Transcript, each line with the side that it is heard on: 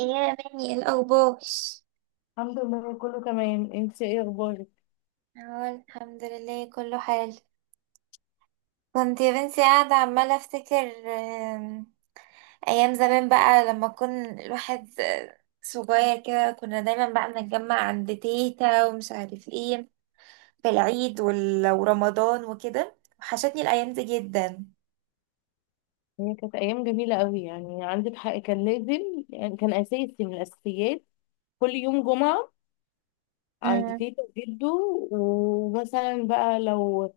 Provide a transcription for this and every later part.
right: إيه يا بني، إيه الأخبار؟
left: الحمد لله، كله تمام. انت ايه اخبارك؟
right: اه الحمد لله كله حال. كنت يا بنتي قاعدة عمالة أفتكر، أيام زمان بقى لما كن الواحد صغير كده، كنا دايما بقى بنتجمع عند تيتا ومش عارف ايه في العيد ورمضان وكده. وحشتني الأيام دي جدا.
left: هي كانت ايام جميله قوي، يعني عندك حق. كان لازم، يعني كان اساسي من الاساسيات. كل يوم جمعه عند
right: امم.
left: تيتا وجده. ومثلا بقى لو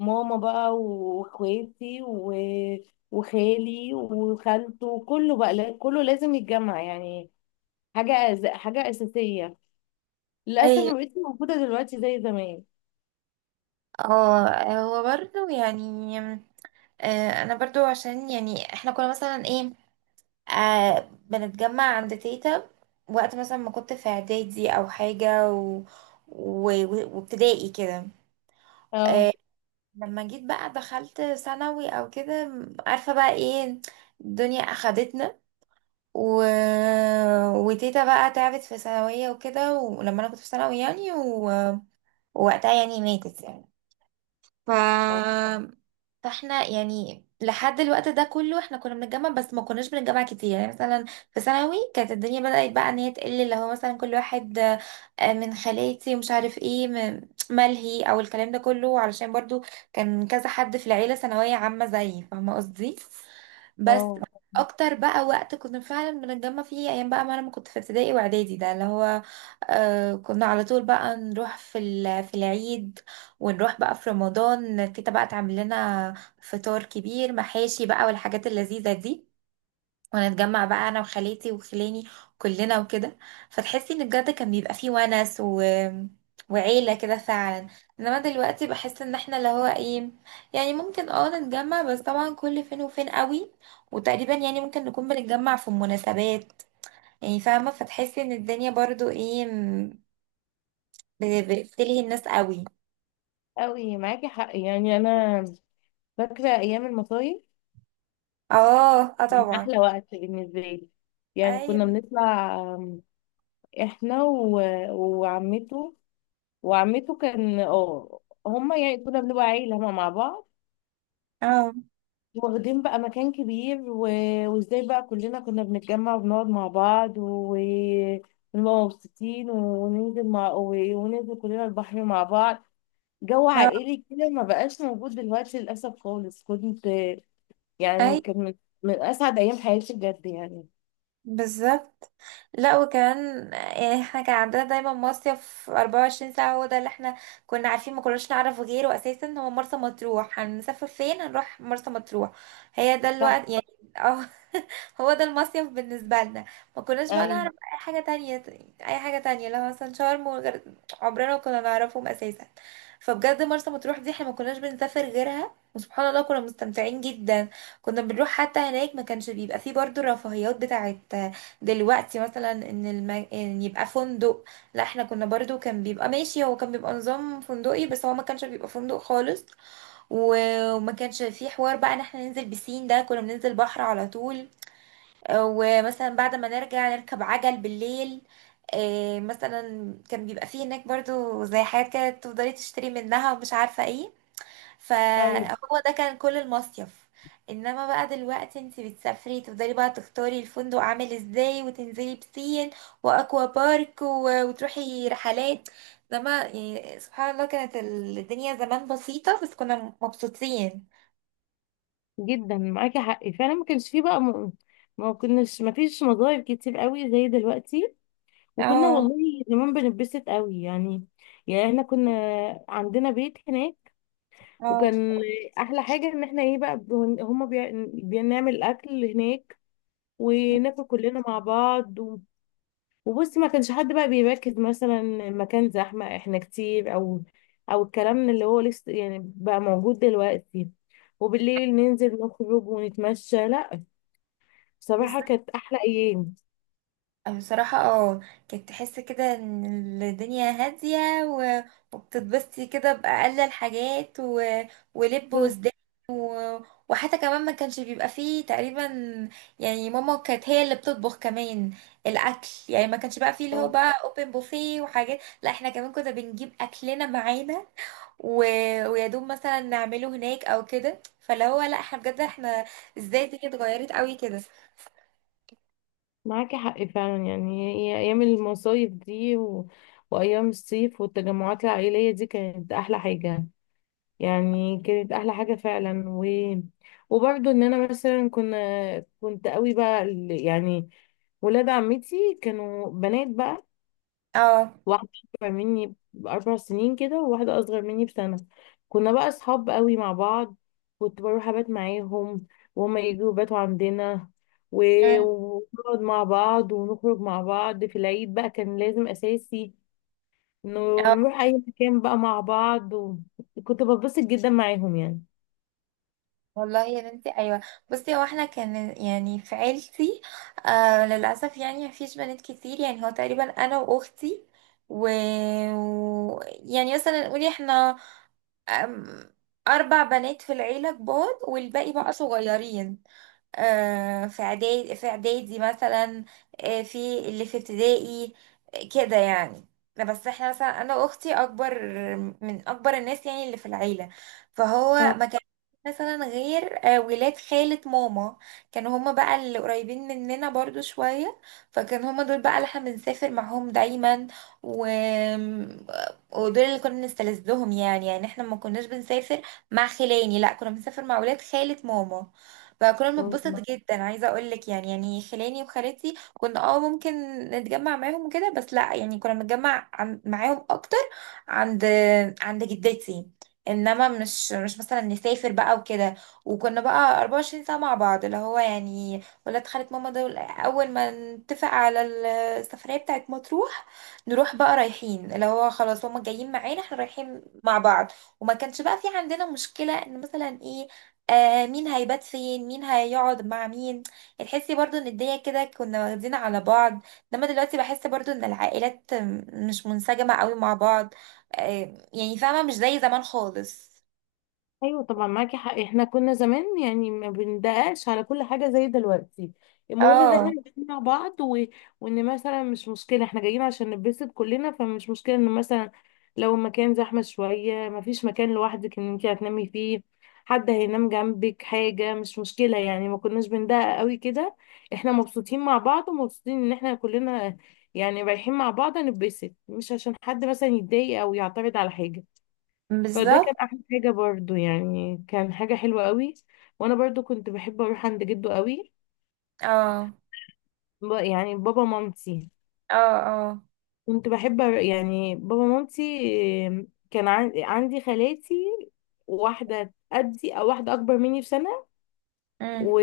left: ماما بقى واخواتي و... وخالي وخالته كله بقى كله لازم يتجمع يعني. حاجه اساسيه. للاسف
right: ايوه.
left: ما بقتش موجوده دلوقتي زي زمان.
right: اه، هو برضه يعني انا برضو عشان يعني احنا كنا مثلا ايه، بنتجمع عند تيتا وقت مثلا ما كنت في اعدادي او حاجة، وابتدائي كده.
left: اه،
right: لما جيت بقى دخلت ثانوي او كده، عارفة بقى ايه؟ الدنيا اخدتنا، و... وتيتا بقى تعبت في ثانوية وكده، ولما انا كنت في ثانوي يعني و... ووقتها يعني ماتت يعني. ف
left: اه،
right: فاحنا يعني لحد الوقت ده كله احنا كنا بنتجمع بس ما كناش بنتجمع كتير. يعني مثلا في ثانوي كانت الدنيا بدأت بقى ان هي تقل، اللي هو مثلا كل واحد من خالاتي ومش عارف ايه ملهي او الكلام ده كله، علشان برضو كان كذا حد في العيلة ثانوية عامة زيي، فاهمة قصدي؟ بس
left: اه،
right: اكتر بقى وقت كنا فعلا بنتجمع فيه ايام بقى ما انا ما كنت في ابتدائي واعدادي، ده اللي هو كنا على طول بقى نروح في العيد، ونروح بقى في رمضان تيتا بقى تعمل لنا فطار كبير محاشي بقى والحاجات اللذيذة دي، ونتجمع بقى انا وخالاتي وخلاني كلنا وكده. فتحسي ان بجد كان بيبقى فيه ونس و... وعيلة كده فعلا. انما دلوقتي بحس ان احنا اللي هو ايه، يعني ممكن اه نتجمع، بس طبعا كل فين وفين قوي، وتقريبا يعني ممكن نكون بنتجمع في مناسبات يعني، فاهمة؟ فتحسي ان الدنيا برضو ايه، بتلهي الناس قوي.
left: قوي معاكي حق يعني. انا فاكرة أيام المصايف،
right: اه، اه،
left: من
right: طبعا.
left: أحلى وقت بالنسبة لي. يعني كنا
right: ايوه.
left: بنطلع، إحنا و... وعمته وعمته كان هما، يعني كنا بنبقى عيلة هما مع بعض.
right: اه،
left: واخدين بقى مكان كبير، وازاي بقى كلنا كنا بنتجمع وبنقعد مع بعض، ونبقى مبسوطين، وننزل كلنا البحر مع بعض. جو
right: اه،
left: عائلي كده ما بقاش موجود دلوقتي للأسف خالص. يعني
right: اي.
left: كان من أسعد أيام حياتي بجد يعني.
right: بالظبط. لا وكمان يعني احنا كان عندنا دايما مصيف 24 ساعة. هو ده اللي احنا كنا عارفين، ما كناش نعرف غيره اساسا، هو مرسى مطروح. هنسافر فين؟ هنروح مرسى مطروح. هي ده الوقت يعني. اه، هو ده المصيف بالنسبة لنا، ما كناش بقى
left: ايوه،
right: نعرف اي حاجة تانية. اي حاجة تانية لو مثلا شرم وغير، عمرنا ما كنا نعرفهم اساسا. فبجد مرسى مطروح دي احنا ما كناش بنسافر غيرها، وسبحان الله كنا مستمتعين جدا. كنا بنروح حتى هناك ما كانش بيبقى فيه برضو الرفاهيات بتاعت دلوقتي، مثلا إن يبقى فندق. لا احنا كنا برضو كان بيبقى ماشي، هو كان بيبقى نظام فندقي بس هو ما كانش بيبقى فندق خالص. وما كانش فيه حوار بقى ان احنا ننزل بسين، ده كنا بننزل بحر على طول. ومثلا بعد ما نرجع نركب عجل بالليل. مثلا كان بيبقى فيه هناك برضو زي حاجات كده تفضلي تشتري منها ومش عارفة ايه،
left: ايوه،
right: فهو ده كان كل المصيف. انما بقى دلوقتي انت بتسافري تفضلي بقى تختاري الفندق عامل ازاي وتنزلي بسين واكوا بارك وتروحي رحلات. انما يعني سبحان الله كانت الدنيا زمان بسيطة بس كنا مبسوطين.
left: جدا معاكي حق فعلا. ما كانش فيه بقى ما فيش مظاهر كتير قوي زي دلوقتي. وكنا
right: اه،
left: والله زمان بنتبسط قوي يعني احنا كنا عندنا بيت هناك.
right: اه،
left: وكان احلى حاجه ان احنا ايه بقى هما بنعمل اكل هناك وناكل كلنا مع بعض. وبصي، ما كانش حد بقى بيركز مثلا المكان زحمة، احنا كتير، او الكلام اللي هو لسه يعني بقى موجود دلوقتي. وبالليل ننزل نخرج ونتمشى. لا، بصراحة
right: بالظبط.
left: كانت أحلى أيام.
right: بصراحة اه، كنت تحس كده ان الدنيا هادية، و... وبتتبسطي كده بأقل الحاجات، و... ولب
left: بالظبط.
right: وسدان. و... وحتى كمان ما كانش بيبقى فيه تقريبا يعني، ماما كانت هي اللي بتطبخ كمان الأكل، يعني ما كانش بقى فيه اللي هو
left: اه.
right: بقى اوبن بوفيه وحاجات، لا احنا كمان كنا بنجيب أكلنا معانا، و... ويا دوب مثلا نعمله هناك او كده. فاللي هو لا، احنا بجد احنا ازاي الدنيا اتغيرت قوي كده.
left: معاكي حق فعلا، يعني هي أيام المصايف دي و... وأيام الصيف والتجمعات العائلية دي كانت أحلى حاجة. يعني كانت احلى حاجه فعلا، و وبرضه ان انا مثلا كنت قوي بقى يعني ولاد عمتي كانوا بنات بقى.
right: اه.
left: واحده اكبر مني ب4 سنين كده، وواحده اصغر مني بسنه. كنا بقى اصحاب قوي مع بعض. كنت بروح ابات معاهم، وهما يجوا يباتوا عندنا، و-
right: أمم.
left: ونقعد مع بعض ونخرج مع بعض. في العيد بقى كان لازم اساسي إنه
right: اه
left: نروح اي مكان بقى مع بعض. وكنت بتبسط جدا معاهم يعني.
right: والله يا بنتي ايوه، بصي هو احنا كان يعني في عيلتي للاسف يعني مفيش بنات كتير، يعني هو تقريبا انا واختي، و... و... يعني مثلا نقول احنا أم... اربع بنات في العيله كبار والباقي بقى صغيرين. في اعدادي في اعدادي مثلا، في اللي في ابتدائي، كده يعني. لا بس احنا مثلا انا واختي اكبر من اكبر الناس يعني اللي في العيله، فهو ما كان مثلا غير ولاد خالة ماما. كانوا هما بقى اللي قريبين مننا برضو شوية، فكان هما دول بقى اللي احنا بنسافر معاهم دايما. و... ودول اللي كنا بنستلذهم يعني، يعني احنا ما كناش بنسافر مع خلاني، لا كنا بنسافر مع ولاد خالة ماما. فكنا بنتبسط
left: مم.
right: جدا، عايزه اقول لك يعني يعني خلاني وخالتي كنا اه ممكن نتجمع معاهم وكده، بس لا يعني كنا بنتجمع معاهم اكتر عند جدتي، انما مش مثلا نسافر بقى وكده. وكنا بقى 24 ساعه مع بعض، اللي هو يعني ولاد خالة ماما دول اول ما نتفق على السفريه بتاعت مطروح نروح بقى رايحين، اللي هو خلاص هما جايين معانا احنا رايحين مع بعض. وما كانش بقى في عندنا مشكله ان مثلا ايه، آه، مين هيبات فين، مين هيقعد مع مين، يعني تحسي برضو ان الدنيا كده كنا واخدين على بعض. انما دلوقتي بحس برضو ان العائلات مش منسجمة قوي مع بعض. آه، يعني فاهمة، مش زي زمان خالص.
left: ايوه، طبعا معاكي حق. احنا كنا زمان يعني ما بندققش على كل حاجه زي دلوقتي. المهم ان احنا
right: اه،
left: نتكلم مع بعض، و... وان مثلا مش مشكله احنا جايين عشان نتبسط كلنا، فمش مشكله ان مثلا لو المكان زحمه شويه، ما فيش مكان لوحدك ان انت هتنامي فيه، حد هينام جنبك، حاجه مش مشكله. يعني ما كناش بندقق قوي كده. احنا مبسوطين مع بعض، ومبسوطين ان احنا كلنا يعني رايحين مع بعض نتبسط، مش عشان حد مثلا يتضايق او يعترض على حاجه. فده كان
right: بالظبط.
left: احلى حاجه برضو، يعني كان حاجه حلوه قوي. وانا برضو كنت بحب اروح عند جده قوي،
right: اه،
left: يعني بابا مامتي.
right: اه، اه.
left: كنت بحب يعني بابا مامتي كان عندي خالاتي. واحده قدي، او واحده اكبر مني بسنه،
right: امم،
left: و...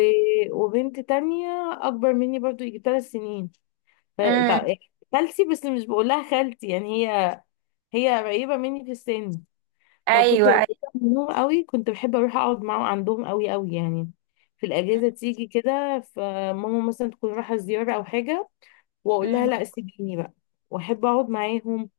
left: وبنت تانية اكبر مني برضو يجي 3 سنين. ف...
right: امم.
left: تع- خالتي، بس مش بقولها خالتي يعني هي قريبه مني في السن. فكنت
right: ايوه، ايوه.
left: قريبة منهم قوي. كنت بحب اروح اقعد معاهم عندهم قوي قوي يعني. في الاجازه تيجي كده، فماما مثلا تكون رايحه زياره او حاجه، واقول لها لا،
right: امم،
left: سيبيني بقى واحب اقعد معاهم.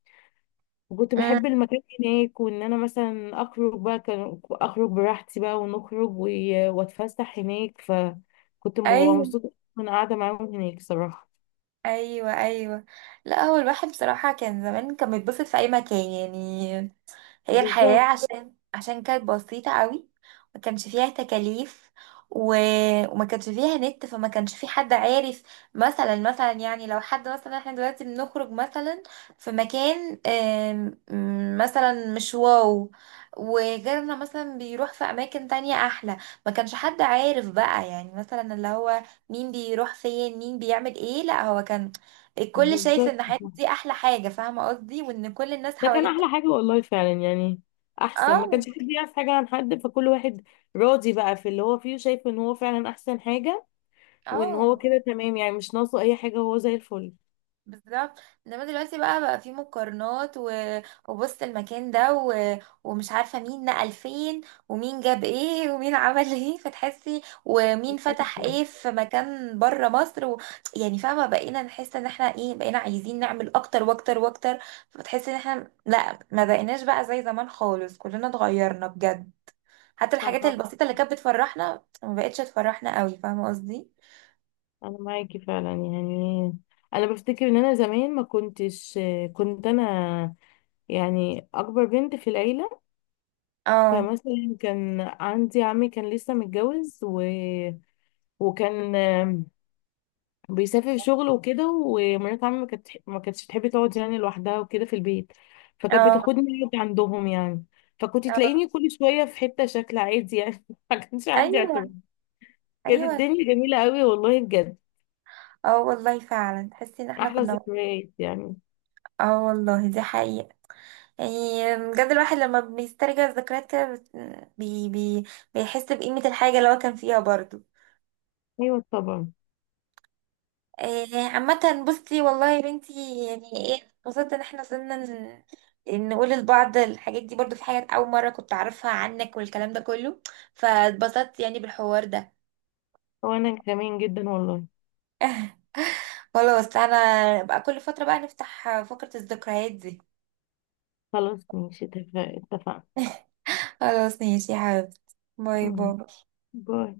left: وكنت
right: امم.
left: بحب المكان هناك، وان انا مثلا اخرج بقى كان اخرج براحتي بقى، ونخرج و- واتفسح هناك، فكنت ببقى
right: ايوه،
left: مبسوطه وانا قاعده معاهم هناك صراحه.
right: ايوه، ايوه. لا هو الواحد بصراحة كان زمان كان بيتبسط في اي مكان يعني، هي الحياة
left: بالظبط،
right: عشان كانت بسيطة قوي، ما كانش فيها تكاليف، و... وما كانش فيها نت. فما كانش في حد عارف، مثلا يعني لو حد مثلا احنا دلوقتي بنخرج مثلا في مكان مثلا مش واو، وغيرنا مثلا بيروح في اماكن تانية احلى، ما كانش حد عارف بقى يعني مثلا اللي هو مين بيروح فين، مين بيعمل ايه. لا، هو كان الكل شايف
left: بالظبط.
right: ان حياتي دي احلى حاجة، فاهمة قصدي؟ وان كل الناس
left: ده كان
right: حواليه
left: احلى حاجة والله فعلا يعني. احسن ما كانش
right: اه،
left: حد يعرف حاجة عن حد، فكل واحد راضي بقى في اللي هو فيه، وشايف ان هو فعلا احسن حاجة، وان هو
right: اه،
left: كده تمام. يعني مش ناقصه اي حاجة، هو زي الفل.
right: بالظبط. انما دلوقتي بقى في مقارنات، و... وبص المكان ده، و... ومش عارفه مين نقل فين، ومين جاب ايه، ومين عمل ايه فتحسي، ومين فتح ايه في مكان بره مصر. و... يعني فاهمه، بقينا نحس ان احنا ايه، بقينا عايزين نعمل اكتر واكتر واكتر. فتحس ان احنا لا، ما بقيناش بقى زي زمان خالص، كلنا اتغيرنا بجد. حتى الحاجات
left: صح.
right: البسيطه اللي كانت بتفرحنا ما بقتش تفرحنا قوي، فاهمه قصدي؟
left: انا معاكي فعلا يعني. انا بفتكر ان انا زمان ما كنتش كنت انا يعني اكبر بنت في العيله.
right: اه،
left: فمثلا كان عندي عمي، كان لسه متجوز، و... وكان بيسافر شغل وكده. ومرات عمي ما كانتش تحب تقعد يعني لوحدها وكده في البيت، فكانت
right: اه،
left: بتاخدني أقعد عندهم يعني. فكنت
right: اه.
left: تلاقيني كل شوية في حتة، شكل عادي يعني ما كانش عندي اعتراض.
right: ايوه،
left: كانت
right: ايوه.
left: الدنيا جميلة قوي والله بجد.
right: اه والله فعلا تحسي ان احنا
left: أحلى
right: كنا.
left: ذكريات يعني.
right: اه والله دي حقيقة. يعني بجد الواحد لما بيسترجع الذكريات كده بت- بي بي بيحس بقيمة الحاجة اللي هو كان فيها برضو.
left: أيوة، طبعا.
right: إيه عامة بصي، والله يا بنتي، يعني ايه، اتبسطت ان احنا وصلنا نقول لبعض الحاجات دي، برضو في حاجات أول مرة كنت أعرفها عنك والكلام ده كله، فاتبسطت يعني بالحوار ده.
left: وأنا كمان جدا والله.
right: خلاص، أنا بقى كل فترة بقى نفتح فقرة الذكريات دي.
left: خلاص، ماشي، اتفقنا.
right: خلاص ماشي يا حبيبتي. باي
left: مم.
right: باي.
left: باي.